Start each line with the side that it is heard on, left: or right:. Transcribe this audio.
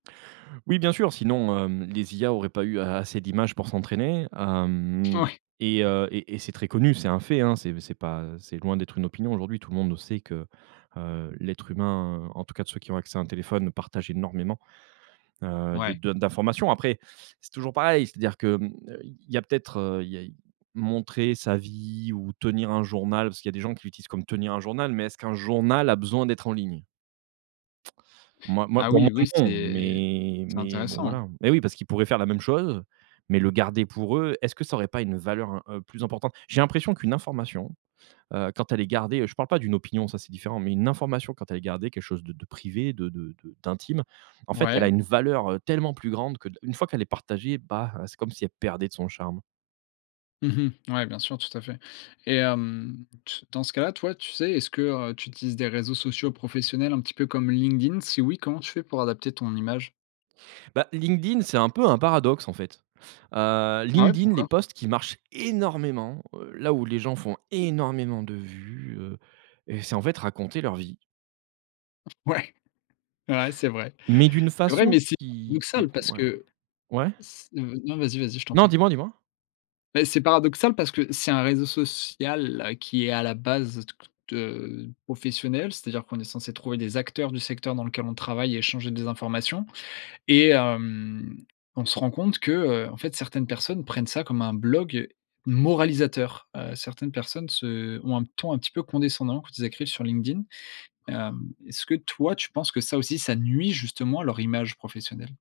right: Oui bien sûr sinon, hem, les IA auraient pas eu a assez d'images pour s'entraîner hem,
left: Ouais.
right: et heu et et c'est très connu, c'est un fait, hein, c'est c'est pas, heu, c'est loin d'être une opinion aujourd'hui, tout le monde sait que, heu, l'être humain, heu, en tout cas de ceux qui ont accès à un téléphone, partagent énormément, heu, de
left: Ouais.
right: de d'informations. Après c'est toujours pareil, c'est-à-dire que hem, il y a peut-être, heu, il y a montrer sa vie ou tenir un journal- parce qu'il y a des gens qui l'utilisent comme tenir un journal- mais est-ce qu'un journal a besoin d'être en ligne? Moi moi
left: Ah
right: pour
left: oui
right: moi
left: oui
right: non,
left: c'est
right: mais
left: c'est
right: mais bon,
left: intéressant,
right: voilà,
left: hein.
right: hein. Mais oui, parce qu'ils pourraient faire la même chose mais le garder pour eux. Est-ce que ça aurait pas une valeur, heu, plus importante? J'ai l'impression qu'une information, heu, quand elle est gardée, heu- je parle pas d'une opinion ça c'est différent- mais une information, quand elle est gardée, quelque chose de de privé, de de de d'intime, en fait elle a
left: Ouais.
right: une valeur, heu, tellement plus grande que de une fois qu'elle est partagée bah heu, c'est comme si elle perdait de son charme.
left: Mmh mh. Ouais bien sûr, tout à fait. Et hem, t dans ce cas là, toi tu sais, est-ce que, heu, tu utilises des réseaux sociaux professionnels un petit peu comme LinkedIn? Si oui, comment tu fais pour adapter ton image?
right: Bah LinkedIn c'est un peu un paradoxe, en fait. Heu,
left: Ah ouais,
right: LinkedIn les
left: pourquoi?
right: posts qui marchent énormément, heu, là où les gens font énormément de vues, heu, c'est en fait raconter leur vie.
left: Ouais! Ouais, c'est vrai.
right: Mais d'une
left: C'est vrai,
right: façon
left: mais c'est
right: qui qui
left: paradoxal parce
right: ouais.
left: que
right: Ouais?
left: c heu, non, vas y, vas y, je t'en
right: Non
left: prie.
right: dis-moi, dis-moi.
left: Beh c'est paradoxal parce que c'est un réseau social qui est à la base, heu, toute, heu, professionnel, c'est à dire qu'on est censé trouver des acteurs du secteur dans lequel on travaille et échanger des informations, et hem, on se rend compte que, heu, en fait certaines personnes prennent ça comme un blog moralisateur. Heu, certaines personnes se ont un ton un petit peu condescendant quand ils écrivent sur LinkedIn. Hem, est-ce que toi tu penses que ça aussi, ça nuit justement à leur image professionnelle?